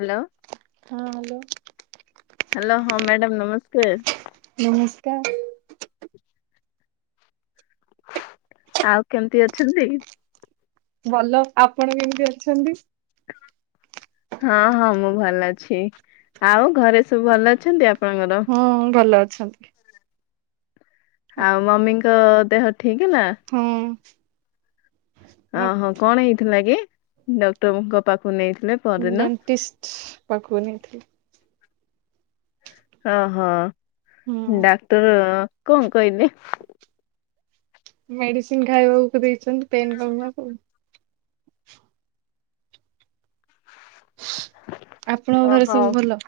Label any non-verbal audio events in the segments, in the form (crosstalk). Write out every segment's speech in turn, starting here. Hello. ହଁ hello. Hello ହଁ madam ନମସ୍କାର। ନମସ୍କାର। ଆଉ କେମିତି ଅଛନ୍ତି? ଭଲ ଆପଣ କେମିତି ଅଛନ୍ତି? ହଁ ହଁ ମୁଁ ଭଲ ଅଛି, ଆଉ ଘରେ ସବୁ ଭଲ ଅଛନ୍ତି ଆପଣଙ୍କର? ହଁଅ ଭଲ ଅଛନ୍ତି। ଆଉ ମମିଙ୍କ ଦେହ ଠିକ୍ ହେଲା? ହୁଁ। ଓହୋ କଣ ହେଇଥିଲାକି ଡକ୍ଟରଙ୍କ ପାଖକୁ ନେଇଥିଲେ? ପରଦିନ ଡେଣ୍ଟିଷ୍ଟ ପାଖକୁ ନେଇଥିଲି। ଓ ହ ହୁଁ। ଡାକ୍ତର କଣ କହିଲେ? ମେଡିସିନ ଖାଇବାକୁ ଦେଇଚନ୍ତି ପେନ୍ କମିବାକୁ। ଆପଣଙ୍କ ଘରେ ଓହୋ ସବୁ ଭଲ?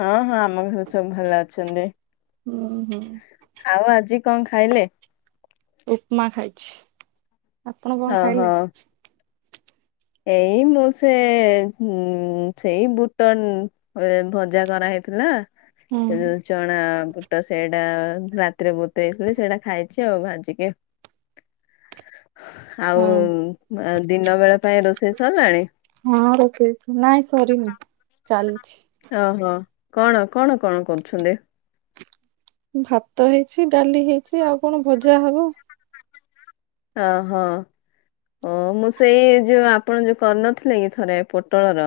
ହଁ ହଁ ଆମ ଘରେ ସବୁ ଭଲ ଅଛନ୍ତି। ଉଁ ହୁଁ। ଆଉ ଆଜି କଣ ଖାଇଲେ? ଉପମା ଖାଇଚି। ଆପଣ କଣ ଓହୋ ଖାଇଲେ? ଏଇ ମୁଁ ସେ ଉଁ ସେଇ ବୁଟ ନୁ ଏ ଭଜା କରାହେଇଥିଲା ହୁଁ ସେ ଯୋଉ ଚଣା ବୁଟ ସେଇଟା ରାତିରେ ବତୁରେଇଥିଲି। ସେଇଟା ଖାଇଚି ଆଉ ଭାଜିକି। (inaudible) ଆଉ ଉଁଃ ଦିନ ବେଳ ପାଇଁ ରୋଷେଇ ସରିଲାଣି? ହଁ ରୋଷେଇ ନାଇଁ ସରିନି ଚାଲିଛି। ଓହୋ କଣ କଣ କଣ କରୁଛନ୍ତି? ଭାତ ହେଇଚି ଡାଲି ହେଇଚି ଆଉ କଣ ଭଜା ହବ। ଓହୋ। ଓ ମୁଁ ସେଇ ଯୋଉ ଆପଣ ଯୋଉ କରିନଥିଲେ କି ଥରେ ପୋଟଳର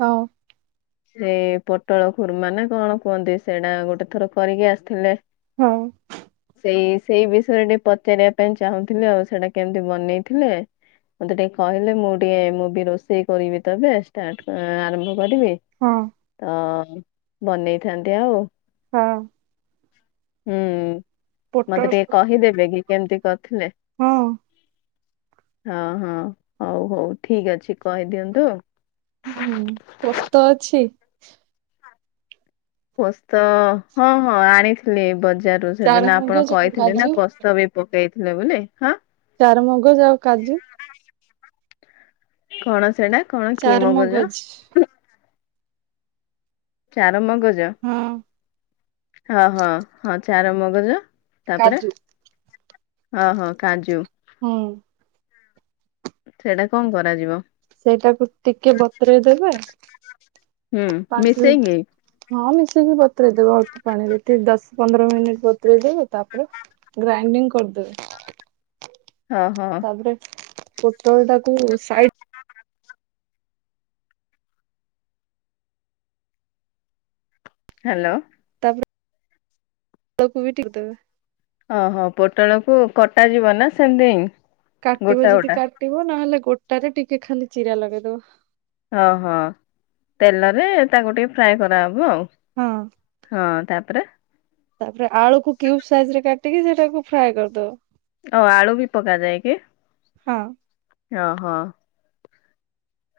ହଁ। ସେଇ ପୋଟଳ ଖୁର୍ମା ନା କଣ କୁହନ୍ତି? ସେଇଟା ଗୋଟେ ଥର କରିକି ଆସିଥିଲେ। ହଁ। ସେଇ ସେଇ ବିଷୟରେ ଟିକେ ପଚାରିବା ପାଇଁ ଚାହୁଁଥିଲେ ଆଉ। ସେଇଟା କେମିତି ବନେଇଥିଲେ? ତେ ଟିକେ କହିଲେ ମୁଁ ଟିକେ ମୁଁ ବି ରୋଷେଇ କରିବି ତ ଏବେ, ଷ୍ଟାର୍ଟ ଆରମ୍ଭ କରିବି। ହଁ। ତ ବନେଇଥାନ୍ତି ଆଉ। ହଁ। ହୁଁ, ପୋଟଳ ମତେ ଟିକେ କହିଦେବେ କି କେମିତି କରିଥିଲେ? ହଁ। ହଁ ହଁ ହଉ ହଉ ଠିକ ଅଛି କହି ଦିଅନ୍ତୁ। ହୁଁ ପୋସ୍ତ ଅଛି? ପୋସ୍ତ ହଁ ହଁ ଆଣିଥିଲି ବଜାରରୁ ଚାରୁ ସେଦିନ ଆପଣ ମଗଜ ଆଉ କହିଥିଲେ ନା କାଜୁ ପୋସ୍ତ ବି ପକେଇଥିଲେ ବୋଲି ହାଁ? ଚାରୁ ମଗଜ ଆଉ କାଜୁ? କଣ ସେଇଟା କଣ କି ମଗଜ? ଚାରୁ ମଗଜ ହଁ ହଁ ହଁ ହଁ ଚାରୁ ମଗଜ। ତାପରେ, କାଜୁ ହଁ ହଁ କାଜୁ। ହୁଁ। ସେଇଟା କଣ କରାଯିବ? ସେଇଟାକୁ ଟିକେ ବତୁରେଇ ଦେବେ। ହୁଁ ପାଞ୍ଚ ମିଶେଇକି ହଁ ମିସେଇକି ବତୁରେଇ ଦେବେ ଅଳ୍ପ ପାଣିରେ ଟି ଦଶ, ପନ୍ଦର ମିନିଟ ବତୁରେଇ ଦେବେ। ତାପରେ ଗ୍ରାଇଣ୍ଡିଙ୍ଗ କରିଦେବେ। ହଁ ହଁ। ରେ ପୋଟଳ ଟାକୁ ସାଇ (inaudible) ହାଲୋ। ତାପରେ ତାକୁ ବି (unintelligible) ଦେବେ। ଓହୋ ପୋଟଳକୁ କଟା ଯିବ ନା ସେମତି? କାଟିବ ଯଦି କାଟିବ ନହେଲେ ଗୋଟାରେ ଟିକେ ଖାଲି ଚିରା ଲଗେଇଦବ। ଓହୋ ତେଲରେ ତାକୁ ଟିକେ ଫ୍ରାଏ କରାହେବ ଆଉ। ହଁ ହଁ ତାପରେ? ତାପରେ ଆଳୁକୁ କ୍ୟୁବ ସାଇଜରେ କାଟିକି ସେଟାକୁ ଫ୍ରାଏ କରିଦବ। ଓ ଆଳୁ ବି ପକାଯାଏ କି? ହଁ ଓହୋ।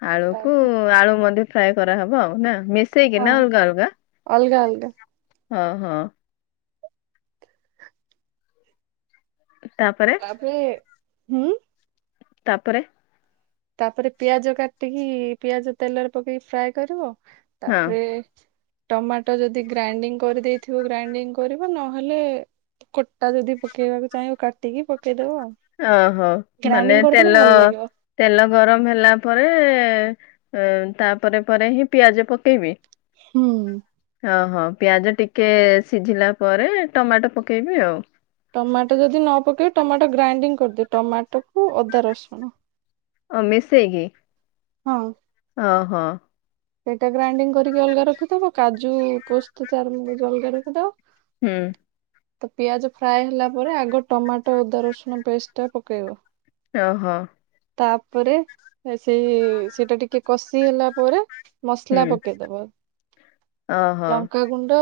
ଆଳୁକୁ ତାପରେ ଆଳୁ ମଧ୍ୟ ଫ୍ରାଏ କରାହବ। ନା ମିସ୍ ମି ସେଇ କି ହଁ ନା ଅଲଗା ଅଲଗା ଅଲଗା ଅଲଗା ହଁ ହଁ। ତାପରେ ଆପରେ ହୁଁ। ତାପରେ? ତାପରେ ପିଆଜ କାଟିକି ପିଆଜ ତେଲରେ ପକେଇକି ଫ୍ରାଏ କରିବ। ହଁ ତାପରେ ଟମାଟ ଯଦି ଗ୍ରାଇଣ୍ଡିଙ୍ଗ କରିଦେଇଥିବ ଗ୍ରାଇଣ୍ଡିଙ୍ଗ କରିଵ ନହେଲେ ଗୋଟା ଯଦି ପକେଇବାକୁ ଚାହଁବ କାଟିକି ପକେଇଦବ ଆଉ। ଓହୋ ମାନେ ଗ୍ରାଇଣ୍ଡିଙ୍ଗ କରିଦେଲେ ତେଲ ଭଲ ଲାଗିବ। ତେଲ ଗରମ ହେଲା ପରେ ତାପରେ ପରେ ହିଁ ପିଆଜ ପକେଇବି ହୁଁ ଓହୋ ପିଆଜ ଟିକେ ସିଝିଲା ପରେ ଟମାଟୋ ପକେଇବି ଆଉ ଟମାଟୋ ଯଦି ନ ପକେଇବେ ଟମାଟୋ ଗ୍ରାଇଣ୍ଡିଙ୍ଗ କରିଦି ଟମାଟୋକୁ ଅଦା ରସୁଣ ଅ ମିଶେଇକି ହଁ ଓ ହୋ ସେଇଟା ଗ୍ରାଇଣ୍ଡିଙ୍ଗ କରିକି ଅଲଗା ରଖିଦବ କାଜୁ ପୋସ୍ତ ଚାରମଗଜ ଅଲଗା ରଖିଦବ ହୁଁ ତ ପିଆଜ ଫ୍ରାଏ ହେଲା ପରେ ଆଗ ଟମାଟୋ ଅଦା ରସୁଣ ପେଷ୍ଟ ଟା ପକେଇବ ଓହୋ ତାପରେ ସେଇ ସେଇଟା ଟିକେ କଷି ହେଲା ପରେ ମସଲା ହୁଁ ପକେଇଦବା ଓହୋ ଲଙ୍କା ଗୁଣ୍ଡ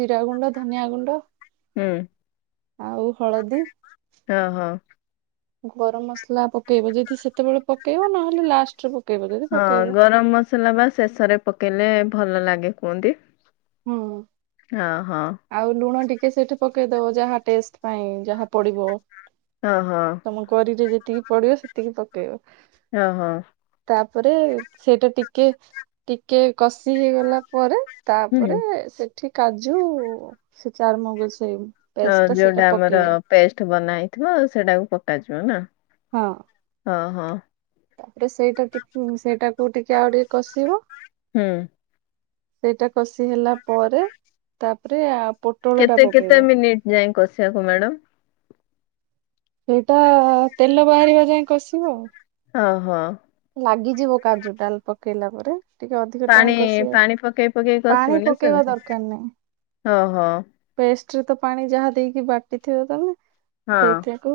ଜିରା ଗୁଣ୍ଡ ଧନିଆ ଗୁଣ୍ଡ ହଁ ଆଉ ହଳଦୀ ହଁ ହଁ ଗରମ ମସଲା ପକେଇବ ଯଦି ସେତେବେଳେ ପକେଇବ ନହେଲେ ଲାଷ୍ଟରେ ପକେଇବ ଯଦି ହଁ ପକେଇବ ଗରମ ମସଲା ବା ଶେଷରେ ପକେଇଲେ ଭଲ ଲାଗେ କୁହନ୍ତି ହୁଁ ହ ହଁ ଆଉ ଲୁଣ ଟିକେ ସେଇଠି ପକେଇଦବ ଯାହା ଟେଷ୍ଟ ପାଇଁ ଯାହା ପଡିବ ହଁ ହଁ ତମ କରିରେ ଯେତିକି ପଡିବ ସେତିକି ପକେଇବ ଓହୋ ତାପରେ ସେଇଟା ଟିକେ ଟିକେ କଷି ହେଇଗଲା ପରେ ତା ତାପରେ ହୁଁ ସେଠି କାଜୁ ସେ ଚାରମଗ ସେଇ ହ ପେଷ୍ଟ ଟା ସେଇଟା ଯୋଉଟା ଆମର ପକେଇବେ ପେଷ୍ଟ ବନ ହେଇଥିବ ସେଟାକୁ ପକାଯିବ ନା ହଁ ଓହୋ ତାପରେ ସେଇଟା ଟ ସେଇଟାକୁ ଟିକେ ଆଉ ଟିକେ କଷିବ ହୁଁ ସେଇଟା କଷି ହେଲା ପରେ ତାପରେ ପୋଟଳ ଟା କେତେ କେତେ ପକେଇବ ମିନିଟ ଯାଇଏ କସିବାକୁ ମ୍ୟାଡାମ ସେଇଟା ତେଲ ବାହାରିବା ଯାଇଏ କଷିବ ଆଉ ଓ ହୋ ଲାଗିଯିବ କାଜୁ ଡାଲ ପକେଇଲା ପରେ ଟିକେ ଅଧିକ ଟାଇମ ପାଣି କଷିବ ପାଣି ପକେଇ ପକେଇ ପାଣି କସିବୁ ନା ପକେଇବା ସେମତି ଦରକାର ନାହିଁ ଓହୋ ପେଷ୍ଟରେ ତ ପାଣି ଯାହା ଦେଇକି ବାଟିଥିବ ତ ନା ହଁ ସେଇଥିକୁ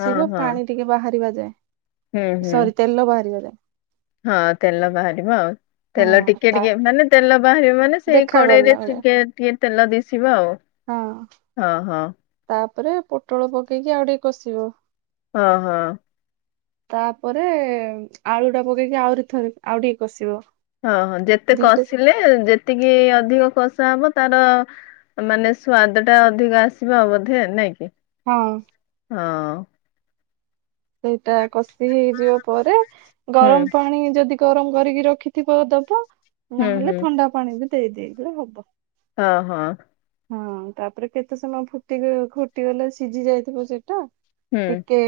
ହଁ ହଁ ପାଣି ଟିକେ ବାହାରିବା ଯାଏ ହୁଁ ହୁଁ ସରି ତେଲ ବାହାରିବନ ହଁ ତେଲା ବାହାରି ମା ଆ ତେଲ ହଁ ଟିକେ ତା ଟିକେ ମାନେ ତେଲ ବାହାରିବେ ମାନେ ସେଇ ଦେଖା ଗଲା ଭଳିଆ କଡ଼େଇରେିକେ ଟିକେ ତେଲ ଦିଶିବ ଆଉ ହଁ ହଁ ହଁ ତାପରେ ପୋଟଳ ପକେଇକି ଆଉ ଟିକେ କଷିବ। ହଁ ହଁ। ତାପରେ ଆଳୁ ଟା ପକେଇକି ଆହୁରି ଥରେ ଆଉ ଟିକେ କଷିବ। ହଁ ହଁ ଯେତେ ଦିଟା କଷିଲେ ଯେତିକି ଅଧିକ କଷା ହବ ତାର ମାନେ ସ୍ଵାଦଟା ଅଧିକ ଆସିବ ବୋଧେ ନାଇଁ କି। ହଁ। ହଁ। ସେଇଟା କଷି ହେଇଯିବା ପରେ ହୁଁ ଗରମ ପାଣି ପାଣି ଯଦି ଗରମ କରିକି ରଖିଥିବ ଦବ। ହୁଁ ହୁଁ ନହେଲେ ଥଣ୍ଡା ପାଣି ବି ଦେଇଦେଲେ ବି ହବ। ହଁ ହଁ। ହଁ ତାପରେ କେତେ ସମୟ ଫୁଟି ଫୁଟିଗଲେ ସିଝି ଯାଇଥିବ ସେଟା। ହୁଁ ଟିକେ।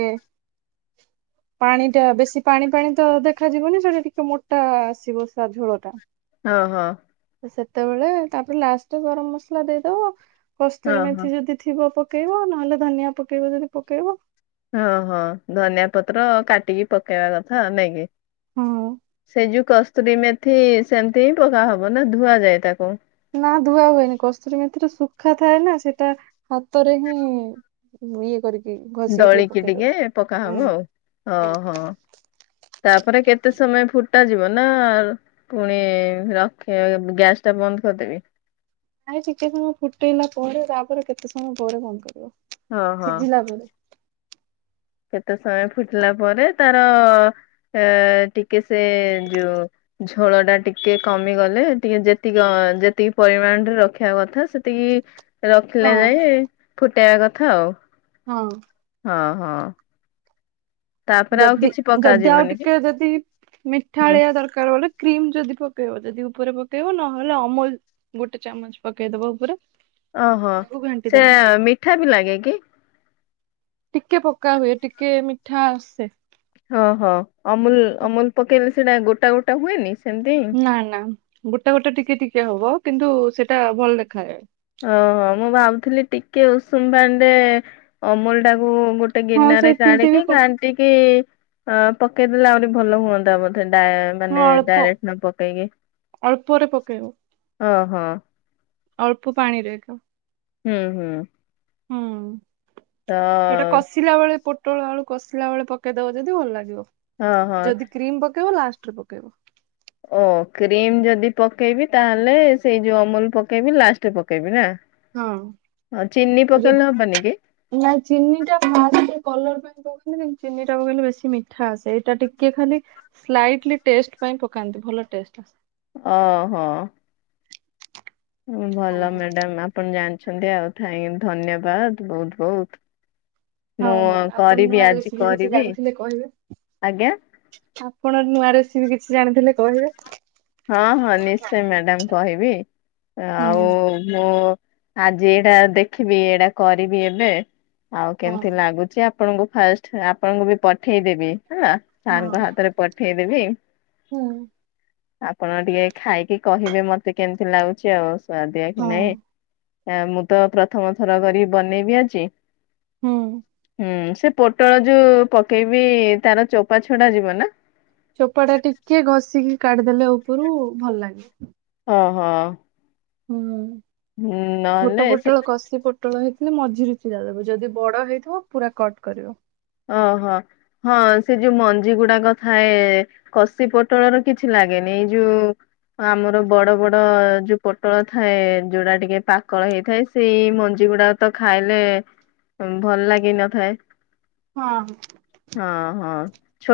ପାଣି ଟା ବେଶୀ ପାଣି ପାାଣି ତ ଦେଖାଯିବନି ସେଟା ଟିକେ ମୋଟା ଆସିବ ସେ ଝୋଳ ଟା। ହଁ ହଁ। ସେତେବେଳେ ତାପରେ ଲାଷ୍ଟରେ ଗରମ ମସଲା ଦେଇଦବ। ହଁ କସ୍ତୁରୀ ହଁ ମେଥି ଯଦି ଥିବ ପକେଇବ। ନହେଲେ ଧନିଆ ପକେଇବ ଯଦି ପକେଇବ। ଓଁ ହଁ ଧନିଆ ପତ୍ର କାଟିକି ପକେଇବା କଥା ନାଇଁକି। ହଁ। ସେ ଯୋଉ କସ୍ତୁରୀ ମେଥି ସେମିତି ହିଁ ପକା ହବ ନା ଧୁଆଯାଏ ତାକୁ। ନା ଧୁଆ ହୁଏନି କଷୁରୀ ମଥିରେ ଶୁଖା ଥାଏ ନା ସେଇଟା ହାତରେ ହିଁ ଇଏ କରିକି ଘଷିକି ଦଳିକି ପକେଇଦବ। ଟିକେ ପକାହବ ହୁଁ ଆଉ ଓହୋ। ତାପରେ କେତେ ସମୟ ଫୁଟା ଯିବ? ନା ପୁଣି ରଖେଇ ଗ୍ୟାସଟା ବନ୍ଦ କରିଦେବି। ନାଇଁ ଟିକେ ସମୟ ଫୁଟେଇଲା ପରେ ତାପରେ କେତେ ସମୟ ପରେ ବନ୍ଦ କରିବ। ହଁ ହଁ। ସିଝିଲା ପରେ କେତେ ସମୟ ଫୁଟିଲା ପରେ ତାର ଏ ଟିକେ ସେ ଯୋଉ ଝୋଳ ଟା ଟିକେ କମିଗଲେ ଟିକେ ଯେତିକି ଯେତିକି ପରିମାଣରେ ରଖିବା କଥା ଏତିକି ହଁ ରଖିଲେ ଯାଇ ଫୁଟେଇବା କଥା ଆଉ। ହଁ। ହଁ ହଁ। ତାପରେ ଆଉ ଯଦି କିଛି ଯଦି ଆଉ ପକାଯିବନି କି ଟିକେ ଯଦି ମିଠା ହୁଁ ଆଳିଆ ଦରକା ଲେ କ୍ରିମ ଯଦି ପକେଇବ ଯଦି ଉପରେ ପକେଇବ ନହେଲେ ଅମୁଲ ଗୋଟେ ଚାମଚ ପକେଇ ଦବ ଉପରେ। ଓହୋ ତାକୁ ଘାଣ୍ଟି ସେ ଦବ ମିଠା ବି ଲାଗେ କି? ଟିକେ ପକା ହୁଏ। ଟିକେ ମିଠା ଆସେ। ହଁ ହଁ ଅମୁଲ ଅମୁଲ ପକେଇଲେ ସେଇଟା ଗୋଟା ଗୋଟା ହୁଏନି ସେମତି। ନା ନା ଗୋଟା ଗୋଟେ ଟିକେ ଟିକେ ହବ କିନ୍ତୁ ସେଟା ଭଲ ଦେଖାଯାଏ। ଓହ ମୁଁ ଭାବୁଥିଲି ଟିକେ ଉଷୁମ ପାଣ୍ଡେ ଅମୁଲଟା ମୁଁ ଗୋଟେ ହଁ ଗିନାରେ ସେମିତି ବି କାଢିକି ପ- ଖା ନ୍ତିକି ଅ ପକେଇ ଦେଲେ ଆହୁରି ଭଲ ହୁଅନ୍ତା ବୋଧେ। ଡା ହଁ ମାନେ ଅଳ୍ପ ଡାଇରେକ୍ଟ ନ ପକେଇକି ଅଳ୍ପରେ ପକେଇବ ଓହୋ। ଅଳ୍ପ ପାଣିରେ ଏକ। ହୁଁ ହୁଁ। ହୁଁ ତ ସେଇଟା କସ୍ କଷିଲା ବେଳେ ପୋଟଳ ଆଳୁ କଷିଲା ବେଳେ ପକେଇଦବ ଯଦି ଭଲ ଲାଗିବ। ହଁ ହଁ। କ୍ରିମ୍ ପକେଇବ ଲାଷ୍ଟରେ ପକେଇବ। ଓ କ୍ରିମ୍ ଯଦି ପକେଇବି ତାହେଲେ ସେଇ ଯୋଉ ଅମୁଲ୍ ପକେଇବି ଲାଷ୍ଟରେ ପକେଇବି ନା। ହଁ ହଁ ଚିନି ଆ ପକେଇଲେ ହବନି କି ଯୋଉ ନା ଚିନି ଟା ଭାହାରିକି କଲର ପାଇଁ ସେ କହୁଚନି ଚିନି ଟାକୁ କହିଲଲେ ବେଶୀ ମିଠା ଆସେ ଏଇଟା ଟିକେ ଖାଲି ସ୍ଲାଇଟଲି ଟେଷ୍ଟ ପାଇଁ ପକାନ୍ତି ଭଲ ଟେଷ୍ଟ ଆସେ। ଅହ। ହଁ। ଭଲ ମ୍ୟାଡ଼ାମ୍ ଆପଣ ଜାଣିଛନ୍ତି ଆଉ ଥାଇଁ ଧନ୍ୟବାଦ ବହୁତ ବହୁତ। ମୁଁ ହଉ ଆଉ ଆପଣ ନୂଆ କରିବି ଆଜି ରେସିପି କିଛି କରିବି ଜାଣିଥିଲେ କହିବେ ଆଜ୍ଞା। ଆପଣ ନୂଆ ରେସିପି ବି କିଛି ଜାଣିଥିଲେ କହିଦେବେ। ହଁ ହଁ ନିଶ୍ଚୟ ମ୍ୟାଡାମ୍ କହିବି ହଁ ଆଉ ମୁଁ ଆଜି ଏଇଟା ଦେଖିବି ଏଇଟା କରିବି ଏବେ ଆଉ ହଁ କେମିତି ଲାଗୁଚି ଆପଣଙ୍କୁ ଫାଷ୍ଟ ଆପଣଙ୍କୁ ବି ପଠେଇଦେବି ହେଲା ସାର୍ ଙ୍କ ହାତରେ ପଠେଇଦେବି। ହୁଁ। ଆପଣ ଟିକେ ଖାଇକି କହିବେ ମତେ କେମିତି ଲାଗୁଚି ଆଉ ସୁଆଦିଆ କି ହଁ ନାଇଁ। ମୁଁ ତ ପ୍ରଥମ ଥର ବଢ଼ି ବନେଇବି ଆଜି ହୁଁ। ହୁଁ ସେ ପୋଟଳ ଯୋଉ ପକେଇବି ତାର ଚୋପା ଛଡା ଯିବ ନା? ଚୋପା ଟା ଟିକେ ଘଷିକି କାଢିଦେଲେ ଉପରୁ ଭଲ ଲାଗେ। ଅହ। ହୁଁ ଛୋଟ ନହେଲେ ସେ ପୋଟଳ କଷି ପୋ ପୋଟଳ ହେଇଥିଲେ ମଝିରେ ଚିରା କରିବ ଯଦି ବଡ଼ ହେଇଥିବ ପୁରା କଟ୍ କରିବ। ଓହୋ ହଁ ସେ ଯୋଉ ମଞ୍ଜି ଗୁଡାକ ଥାଏ କଷି ପୋଟଳ ର କିଛି ଲାଗେନି ଏଇ ଯୋଉ ଆମର ବଡ଼ ବଡ଼ ଯୋଉ ପୋଟଳ ଥାଏ ଯୋଉଟା ଟିକେ ପାକଳ ହେଇଥାଏ। ସେଇ ମଞ୍ଜି ଗୁଡାକ ତ ଖାଇଲେ ଭଲ ଲାଗି ନଥାଏ। ହଁ ହଁ। ହଁ ହଁ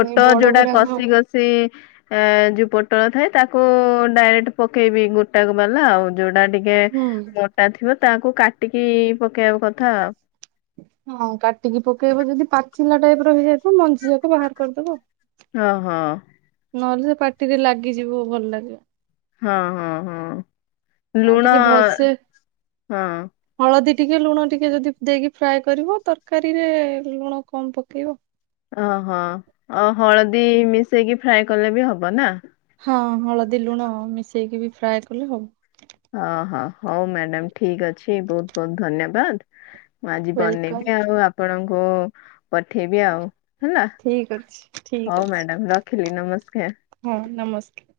ସେଇ ବଡ ଯୋଉଟା ଗୁଡାକ କଷି କଷି ଏ ଯୋଉ ପୋଟଳ ଥାଏ ତାକୁ ଡାଇରେକ୍ଟ ପକେଇବି ଗୋଟା ବାଲା ଆଉ ଯୋଉଟା ଟି ଏ ହୁଁ ମୋଟା ଥିବ ତାକୁ କାଟିକି ପକେଇବା କଥା ଆଉ। ହଁ ହଁ କାଟିକି ପକେଇବ ଯଦି ପାଚିଲା ଟାଇପ୍ ର ହେଇଯାଇ ତ ମଞ୍ଜି ଯାକ ବାହାର କରିଦେବେ। ହଁ ହଁ। ନହେଲେ ସେ ପାଟିରେ ଲାଗିଯିବ ଭଲ ଲାଗିବ। ହଁ ହଁ ହଁ ଆଉ ଲୁଣ ଟିକେ ଭଲସେ ହଁ। ହଳଦୀ ଟିକେ ଲୁଣ ଟିକେ ଯଦି ଦେଇକି ଫ୍ରାଏ କରିବ ତରକାରୀରେ ଲୁଣ କମ୍ ପକେଇବ। ଓହୋ ହଳଦୀ ମିଶେଇକି ଫ୍ରାଏ କଲେ ବି ହବ ନା। ହଁ ହଳଦୀ ଲୁଣ ମିଶେଇକି ବି ଫ୍ରାଏ କଲେ ହବ। ହଁ ହଁ ହୋଉ ମ୍ୟାଡାମ୍ ଠିକ୍ ଅଛି ବହୁତ ବହୁତ ଧନ୍ୟବାଦ। ମୁଁ ଆଜି ୱେଲକମ୍ ବନେଇବି ଆଉ ଆପଣଙ୍କୁ ପଠେଇବି ଆଉ ହେଲା ଠିକ ଅଛି ଠିକ ହୋଉ ଅଛି ମ୍ୟାଡାମ୍ ରଖିଲି ନମସ୍କାର। ହଁ ନମସ୍କାର।